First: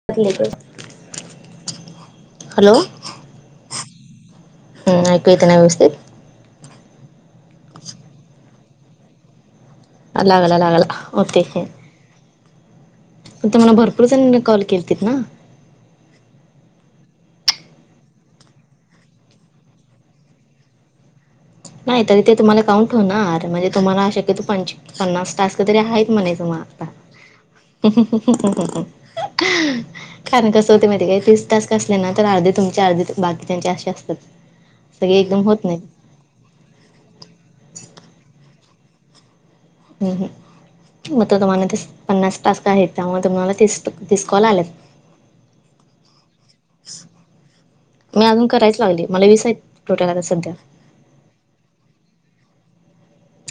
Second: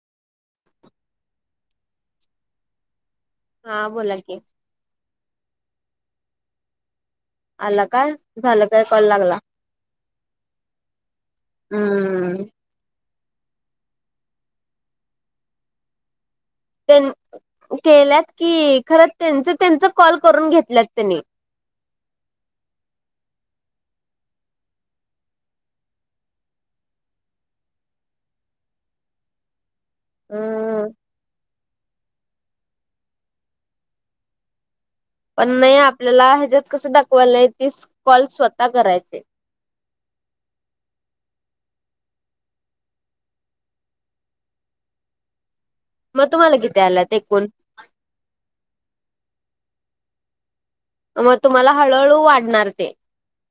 [unintelligible] Hello. हा बोला की. हम् ऐकू येत ना व्यवस्थित. आला का झालं काय कॉल लागला. लागला लागला ओके. हम्म. पण तुम्हाला भरपूर जणांनी कॉल केलतीत ना? त्यान केल्यात की खरं त्यांच त्यांच कॉल करून घेतल्यात त्यांनी. नाही तरी ते तुम्हाला काउंट होणार म्हणजे तुम्हाला अशे किती पोइटंची पन्नास टास्क तरी हायत म्हणे तु म आता. [unintelligible] अ कारण कसं होतेय माहितीे काय तीस टास्क असले ना तर अर्धे तुमचे अर्धे बाकीच्यांचे असे असत्यात. पण नाही आपल्याला ह्याज्यात कस दाखवायला तीस कॉल स्वतः करायचे हम् हम. मग तर तुम्हाला ते पन्नास टास्क आहेत त्यामुळे तुम्हाला तीस तीस कॉल आल्यात. [inaudible] मग तुम्हाला किती आल्यात एकूण मी अजून करायच लागले मला वीस आहेत टोटल आता सध्या मग तुम्हाला हळूहळू वाढणार ते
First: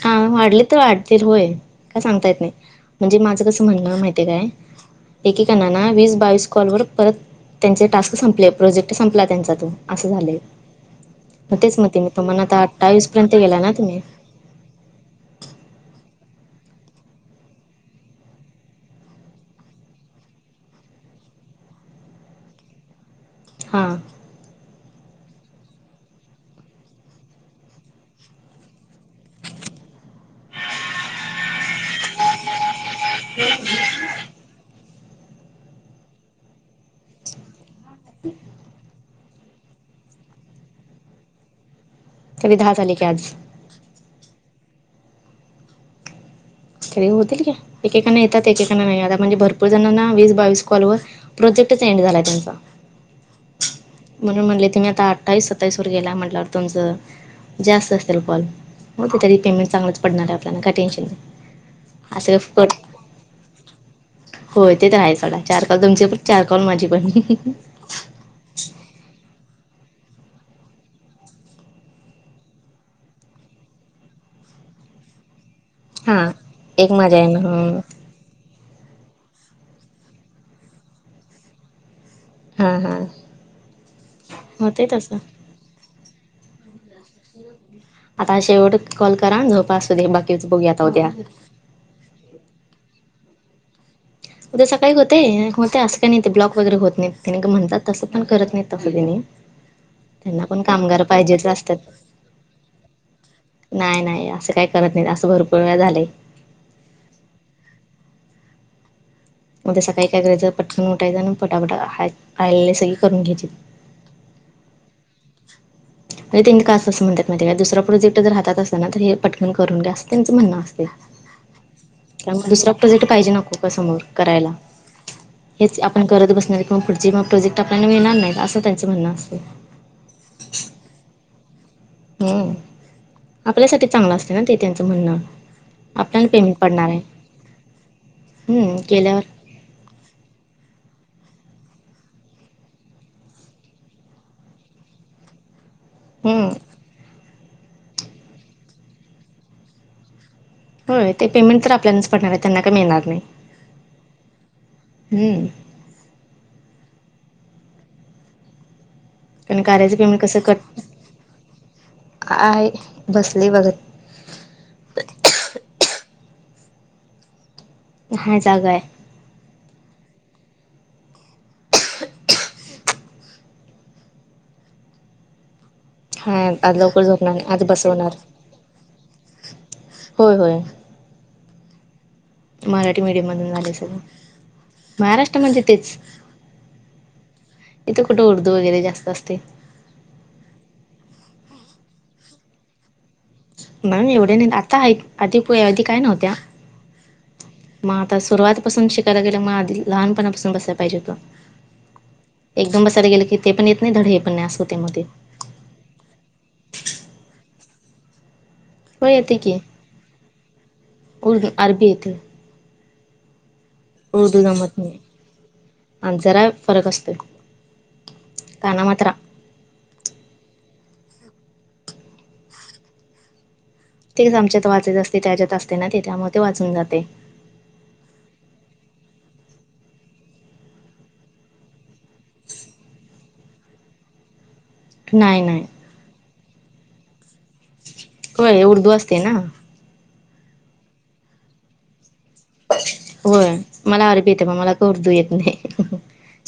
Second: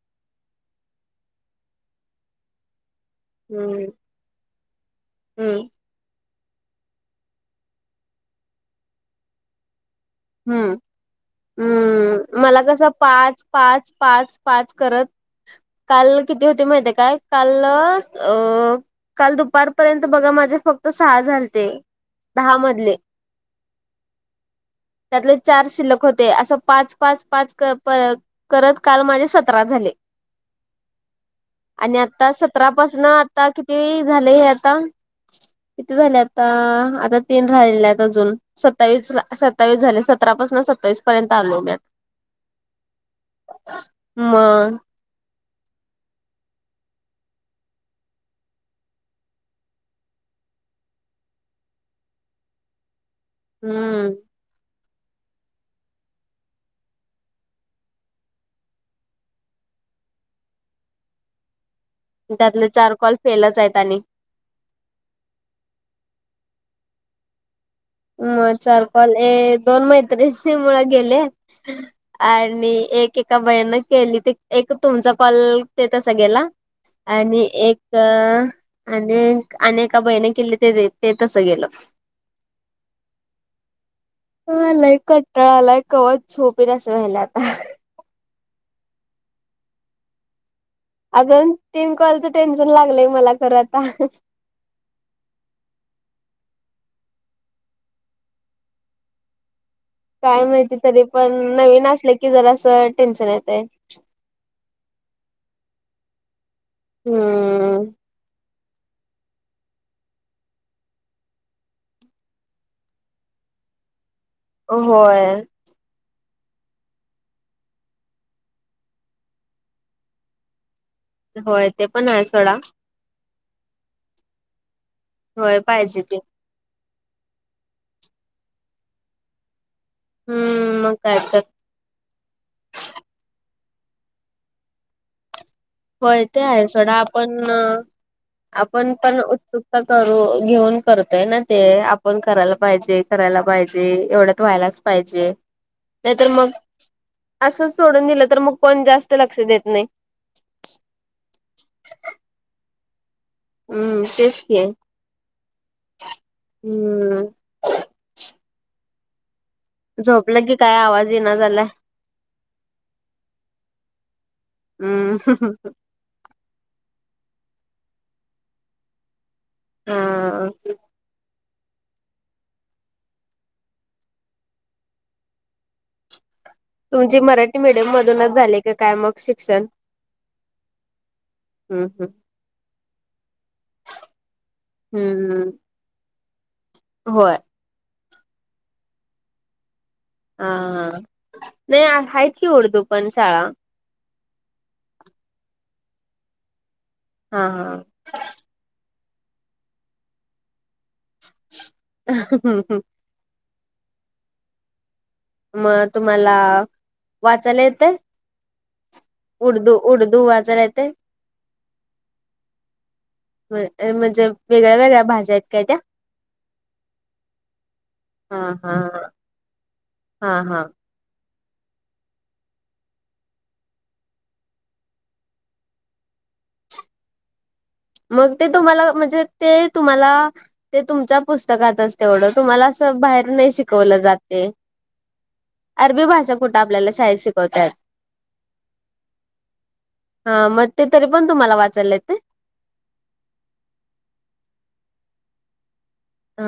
हा वाढली तर वाढतील होय का सांगता नाही. म्हणजे माझं कसं हम्म म्हणणं माहिती आहे काय हम्म एकेकांना ना वीस बावीस कॉलवर - परत त्यांचे टास्क संपले प्रोजेक्ट संपला त्यांचा तो. असं झालय. हम्म हम् आता मला कसं अठ्ठावीस पर्यंत पाच गेला ना पाच तुम्ही पाच पाच करत [inaudible] काल किती होते माहितीय काय काल अ काल दुपारपर्यंत बघा माझे फक्त सहा झालते दहा मधले. हां. त्यातले चार शिल्लक होते असं पाच पाच पाच क प करत काल माझे सतरा झाले. आणि आता सतरा पाासन आता किती झाले हे आता [inaudible] किती झाले आता आता तीन राहीलेले आहेत अजून सत्तावीस ला सत्तावीस झाले सतरा पाासन सत्तावीस पर्यंत आलोय मी आता. कधी दहा झाले की आज. म [unintelligible] तरी होतील का एकेकना येतात एकेकांना नाही आताात म्हणजे भरपूर जणांना वीस बावीस कॉलवरर [unintelligible] प्रोजेक्टच एंड झालाय त्यांचा [unintelligible] हम्म [unintelligible] म्हणून म्हले तमही आता अठ्ठास सत्तास वर गेला म्हटल्यावर तुमचं [unintelligible] जास्त असतीलल कॉल होते तरी पेमेंट चांगलंच पडणार आहे आपल्याला काय टेन्शन नाही [unintelligible] असं त्यातले कर चार कॉल फेलच आहेत आणि [unintelligible] होय तेच राहायचोडा चार काल तुमची पण चार काल माझी पण [unintelligible] मग चार पल ए दोन मैत्रि मुळ गेले [unintelligible] आणि एक एका बहिनं केली ते एक तुमचा पल [unintelligible] येत हा सगळळेला एक माझ्या आहे ना आणि एक ह [unintelligible] अ अनेका बहिणी केली ते ते तस गेलं [unintelligible] हा हा [unintelligible] होते हलाय तसं कट्टळा आलाय कवच झोपेल असं व्हायला आता [unintelligible] आताेवटे कॉल करा झोप असू दे बाकी [unintelligible] बघयाता्या [unintelligible] अजून तीन कॉलचं टेन्शन लागलंय मला खरं आता [unintelligible] उद्या सकाळी होते होते असं काही नाही ते ब्लॉक वगैरे होत नाहीने का म्हणतात तसं पण करत नाही तसंने [unintelligible] ह [unintelligible] काय त्यांना पण माहिती तरी कामगार पण पाहिजेच नवीन असतात असलं की जरा असं टेन्शन येतय नाही नाही असं काय करत नाही असं भरपूर वेळा झालंय [unintelligible] हम्म [unintelligible] म्या सकाळी काय करायचं पटकन उठायचं आणि फटाफटाले सगळी करून घ्यायची [unintelligible] होय [unintelligible] [unintelligible] म्हणजे त्यांनी कां असं म्हणतात मा दुसरा प्रजेक्टरात असत ना तर हे पटकन करून घ्या असं त्यांचं म्हणं असं होय ते पण आहे सोडा [unintelligible] प्रेक्ट पाहिजे नको समोर करायला होय हेच पाहिजे आपण ते करत बसणार [unintelligible] मग पुढचे मग प्रोजेक्ट आपल्याला मिळणार नाही असं त्यांं म्हणणं असतं [unintelligible] हम्म मग कायतत [unintelligible] हम आपल्यासाठी चांगला असते ना ते त्यांचं म्हणणं [unintelligible] होय आपल्याला ते पेमेंट आहे पडणार सडा आपण हम्म आपण पण केल्यावर [unintelligible] चुका करू घेऊन करतोय ना ते आपण करायला पाहिजे करायला पाहिजे एवढंच व्हायलाच पाहिजे [unintelligible] ह [unintelligible] नाही तरर मग असं सोडून दिलं तर मग कोण जास्त लक्ष देत नाही [unintelligible] होय ते पेमेंट तर आपल्यालाच पडणार आहे त्यांना का मिळणार नाही [unintelligible] हम्म तेच क हम्म हम्म [unintelligible] पण करायचं पेमेंट कसं झोपलं की कट काय आवाज येना झालाय आहे बसले बघ [unintelligible] हम् [unintelligible] हा जागा आहे [unintelligible] हा [unintelligible] हा [unintelligible] तुमची झोपणार नाही, मराठी आज मिीडियम बसवणार मधूनच झाले का काय मग शिक्षण होय होय. [unintelligible] हम् हम [unintelligible] मराठी मीडियम मधून झाले सगळ हम्म महाराष्ट्रामध्ये तेच [unintelligible] होय [unintelligible] इथं कुठे उर्दू वगैरे जास्त असते [unintelligible] हाा नाही हायची उर्दू पण शाळा [unintelligible] मॅम एवढे नाही आता आधी आधी काय नव्हत्या [unintelligible] हा हा मग आता सुरवातपासून शिकायला गेलं मग आधी लहपणापासून बसाय पाहिजे एकदम बसायला गेलं की ते पण येत नाही धड हे पण नाही अस होतय म ते. म तुम्हाला वाचायला येत. हो येते की उडदु उडदु वाचायला येतय. उर्दू नाय अरबीे हाय ते. व्हय म्हणजे उर्दू वेगळ्या जमत नाही वेगळ्या भाशा आहेत काय त्या? आणि जरा फरक असतो हा हा काना ह मात्रा हा हा तेच आमच्यात वाचायत असते त्याच्यात असते ना ते त्यामुळे ते वाचून जातय. मग ते तुम्हाला म्हणजे ते तुम्हाला ते तुमच्या पुस्तकातच तेवढं तुम्हाला असं बाहेर नाही शिकवलं जात ते. नाय नाय. अरबी भाषा कुठं आपल्याला शाळेत शिकवत्यात. होय उर्दू असतय ना. हा मग ते तरी पण तुम्हाला वाचालं येतंय. होय मला अरबी येते पण मला क उर्दू येत नाय.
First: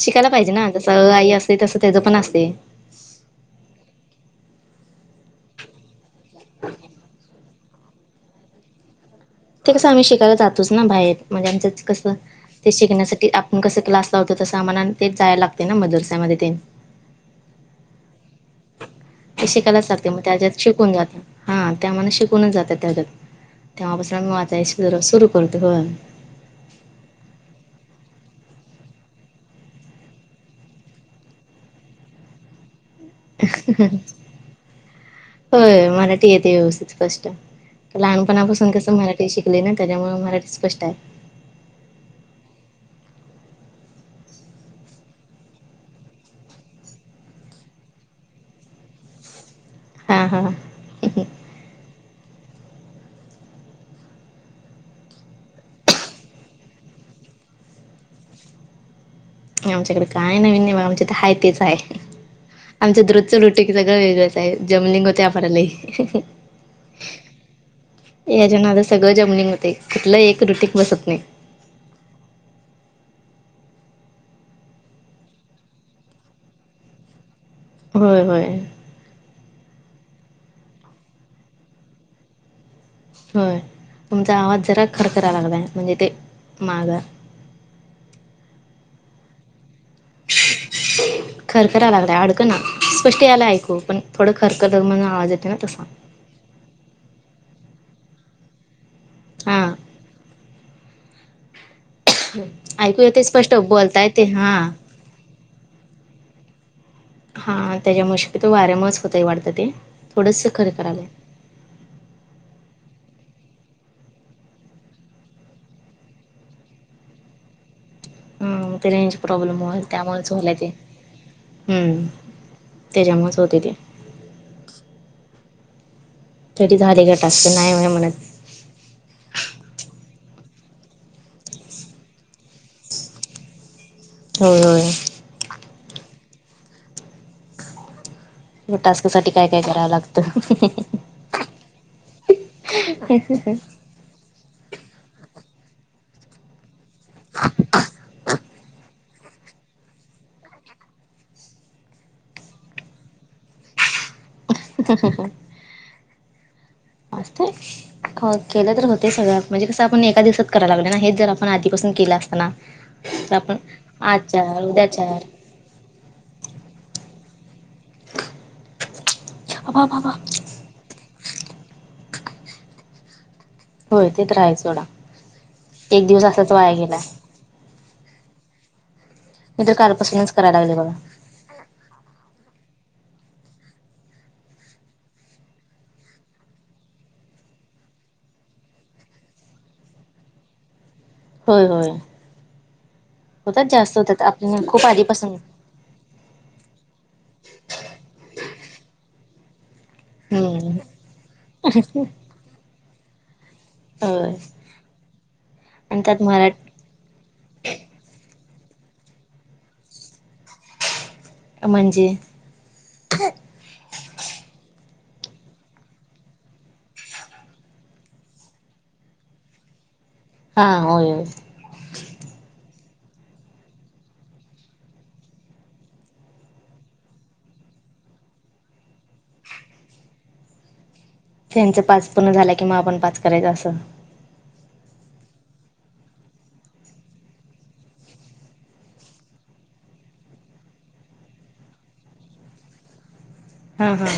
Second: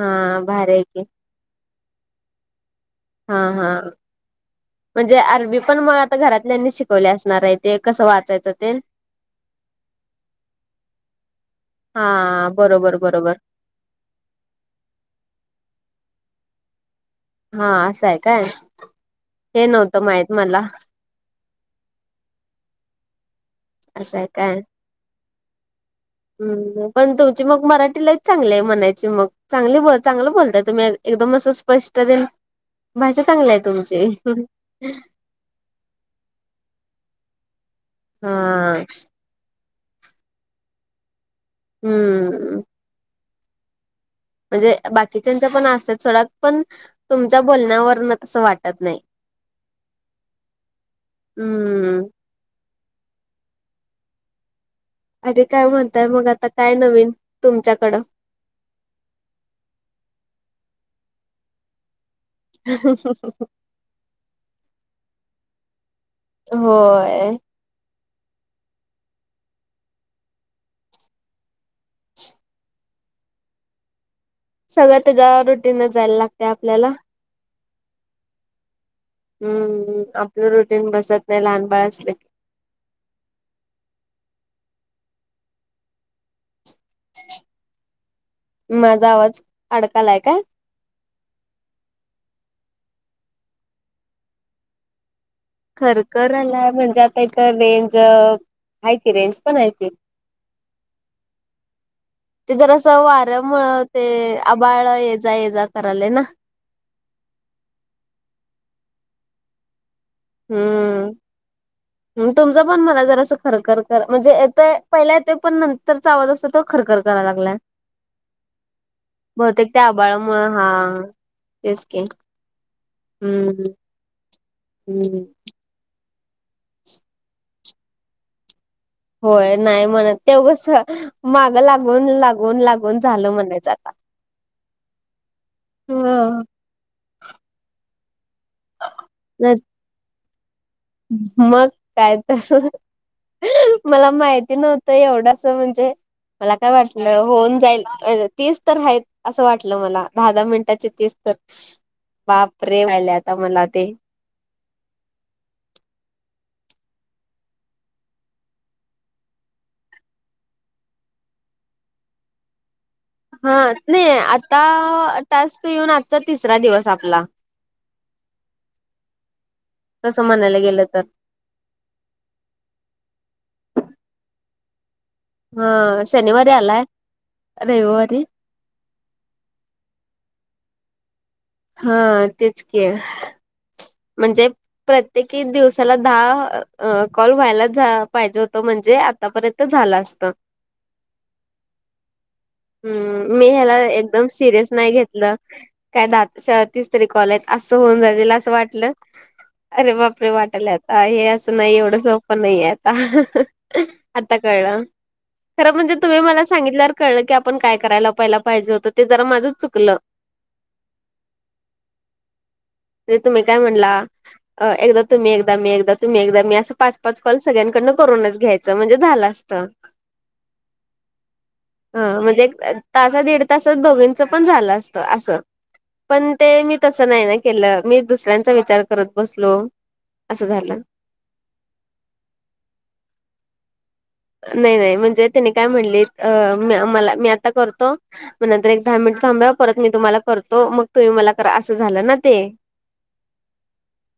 शिकायला पाहिजे ना भारी आहे जसं की अ आ ई असतय तसं त्याज पण असतय. हा हा म्हणजे अरबी पण मग आता घरातल्यानी शिकवले असणार हायत. ते कसं वाचायचं ते. ते कसं आम्ही शिकायला जातोच ना बाहेर म्हणजे आमचं कसं हा ते बरोबर शिकण्यासाठी बरोबर आप पूण कसं क्लास लावतो तस आम्हाला तेच जायला लागतय ना मदरश्या मध्ये तेन. हा असं हाय काय. ते हे शिकायला नव्हतं जाते मग माहित त्याच्यात मला शिकून जाते हा त्या मना शिकूनच जातात त्याजात. तेव्हा पासून असं आहे आम्ही वाचाय सुरु करते होय. हम् पण तुमची मग मराठी लयच चांगली हाय म्हणायची मग चांगल ब चांगलं बोलताय तुम्ही एकदम असं स्पष्ट तेन भाषा चांगलि हाय तुमची हो मराठी येते व्यवस्थित फर्स्ट हा लहानपणापासून कस मराठी शिकले ना त्याच्यामुळे मराठी स्पष्ट हाय. हम्म. म्हणजे बाकीच्याच्या पण असत्यात सोडा पण तुमच्या बोलण्यावरण तसं वाटत नाय. हा हा. हम्म. अनी काय म्हणताय मग आता काय नवीन तुमच्याकडं. आमच्याकड काय नवीन नाय बगा आमच्यात हाय तेच हाय आमच्यात रोजच रुटिं ग हे सगळं वेगळंच हाय जमलिंग होतय आमला लय. होय. याच्या नादात सगळं जमनिंग होतय, कुठलं एक रुटीक बसत नाय. [inaudible] सगळ्या त्याच्या रुटीनच जायला लागते आपल्याला. होय होय. हम्म आपलं रुटीन बसत नाय लहान बाळ असल की. होय तुमचा आवाज जरा खरखरा लागलाय म्हणजे ते मागं. माझा आवाज अडकालाय काय. खरखरा लागलय अडकंना स्पष्ट यायलय ऐकू पण थोडं खरखर लग म्हण आवाज येत खरखरलाय म्हणजे आता इथं रेंज हाय की रेंज पण हाय हा की. ते जरास ऐकू येते स्पष्ट वाऱ्यामुळ बोलता ते येते हा आबाळ ये जा ये जा करालय ना. हा त्याजामुळ शक्यतो वाऱ्यामुळच होतय वाडतं ते थोडंस खरं खरा लय. तुमचा पण मला जरास खरखर कर म्हणजे येतोय पहिल्या येतोय पण नंतरचा आवाज अस तो. खर खर करा लागलाय.. ह. हम ते रेंज प्रॉब्लेम बहुतेक होल त्या त्यामुळेच आबाळामुळ होलाय ते हा तेच की हम्म त्याच्या््हाच होते हम्म ते. हम्म. तरी झाले गट असत नाही म्ह म्हणत. होय नाही म्हणत तेवढंस माग लागून लागून लागून झालं म्हणायचं आता. हो हो. हम. टास्क साठी काय काय करावं लागतं. मग काय तर. मला माहिती नव्हतं एवढंस म्हणजे. मला काय वाटलं होऊन जायला तेीच तर आहेत. असं वाटलं मला दहा दहा मिनिटाचे तेीस तर बापरे वा्हाहिले आता मला ते. [inaudible] असस्ते. हो केलं तर होते सगळ्या म्हणजे कसं आपण एका दिवसात करायला लागल ना हेच जर आपण आधीपासून केलं असताना हा नाही आता उद्याच्यार टास्क येऊन आजचा तिसरा दिवस आपला. अबा अबा अबा कस म्हणायला गेलं तर. होय तेच राहायचोडा. हा शनिवारी आलाय रविवारी इतर कालपसन्च कराय लागले बघा हा तेच के. म्हणजे प्रत्येकी दिवसाला दहा कॉल व्हायला पाहिजे होत म्हणजे. आतापर्यंत झालं असत. होय होय हम्म मी होतात ह्याला जास्त होतात एकदम आपल्या सिरियस खूप नाही घेतलं आधीपासून काय द तीस तरी कॉलेज असं होऊन जातल असं वाटलं अरे बा वाटल हम्म आता हे असं नाही एवढं सोपं नाहीे आता होय आता कळलं खरं म्हणजे आणि तुम्ही त्यात मला मराठ सांगितल्यावर कळलं की आपण काय करायला पहिला पाहिजे होतं ते जरा माझंच चुकलं म्हणजे ते तुम्ही काय म्हणला अ एकदा तुम्ही एकदा मी एकदा तुम्ही एकदा मी असं पाच पाच कॉल सगळ्यांकडनं करूनच घ्यायचं म्हणजे झालं असतं हा हो हो ह म्हणजे तास दीड तासात बघीणीचं पण झालं असतं असं पण ते मी तसं नाही ना केलं मी दुसऱ्यां विचार करत बसलो असं झालं त्यांच पाच पूर्ण झाला कि म आपण पाच करायचं असं नाही नाही म्हणजे तिने काय म्हणले अ मला मी आता करतो मग नंतर एक दहा मिनिट थांबव परत मी तुम्हाला करतो मग तुम्ही मला करा असं झालं ना ते हा हा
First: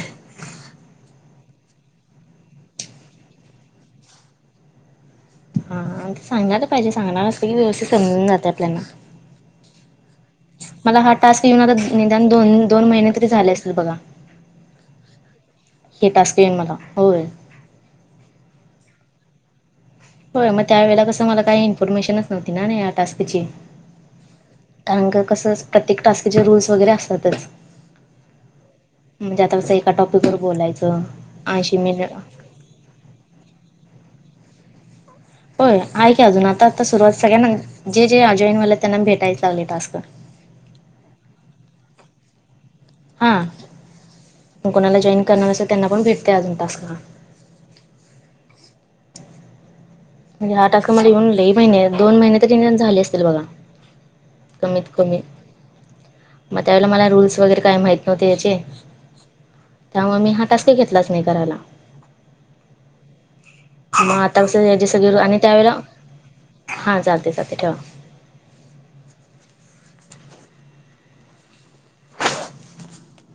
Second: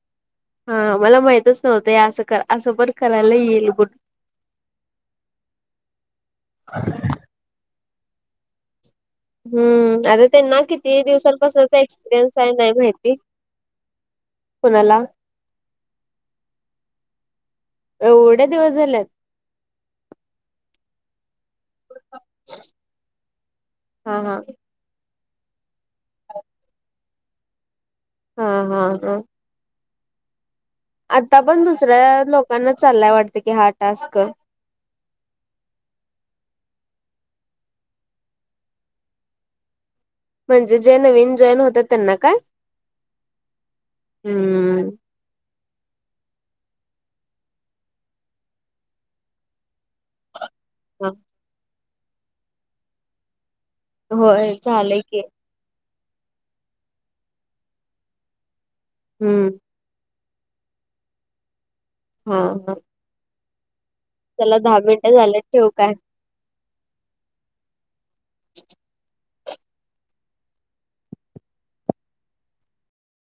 हा मला माहितच नव्हतं असं असं बण करायला येईल ब हा ते सांगणार पाहिजे सांगणार असत की व्यवस्थित समजून जाते आपल्याला हम्म आता त्यांना मला किती हा टास्क येऊन आता दिवसांपासूनचा निदान एक्सपिरियन्स आहे दोन नाही दोन महिने माहिती तरी झाले असतील बघा कोणाला हे टा स्क्रीन मला होय एवढे दिवस झालेत होय मग त्यावेेळेला कसं मला काही इन्फॉर्मेशनच नव्हती ना या टास्कची हा हा कारग कसं प्रत्येक टास्कीचे रूल्स वगैरे असतातच हा हा काय म्हणजे आता अस एका टॉपिकवर बोलायंचं. आता पण दुसऱ्या लोकांना चाललाय वाटत की हा टास्क. होय आहे की अजून आता आता सुरुवात सगळ्यांना जे जे अ जॉईनवालेयेत त्यांना भेटायच लागले टास्क. म्हणजे जे नवीन जॉईन होतात त्यांना काय? हा हम्म. कोणाला म जॉईन करणार असल त्यांना पण भेटतय अजून टास्क. म्हणजे हा टास्क मला येऊन लय महिने दोन महिने तर निदान झाले असतील बघा. होय कमीत झालंय कमी की. म त्यावेळेला मला रूल्स वगैरे काय माहीत नव्हते याचे हूं त्यामुळ मी हा टास्क घेतलाच नाय करायला. हा काय म आता कस याची सगळी मिनिटं रूळ आणि झालं ठेवू त्यावेळे काय? हा चालते चालते ठेवा. [inaudible]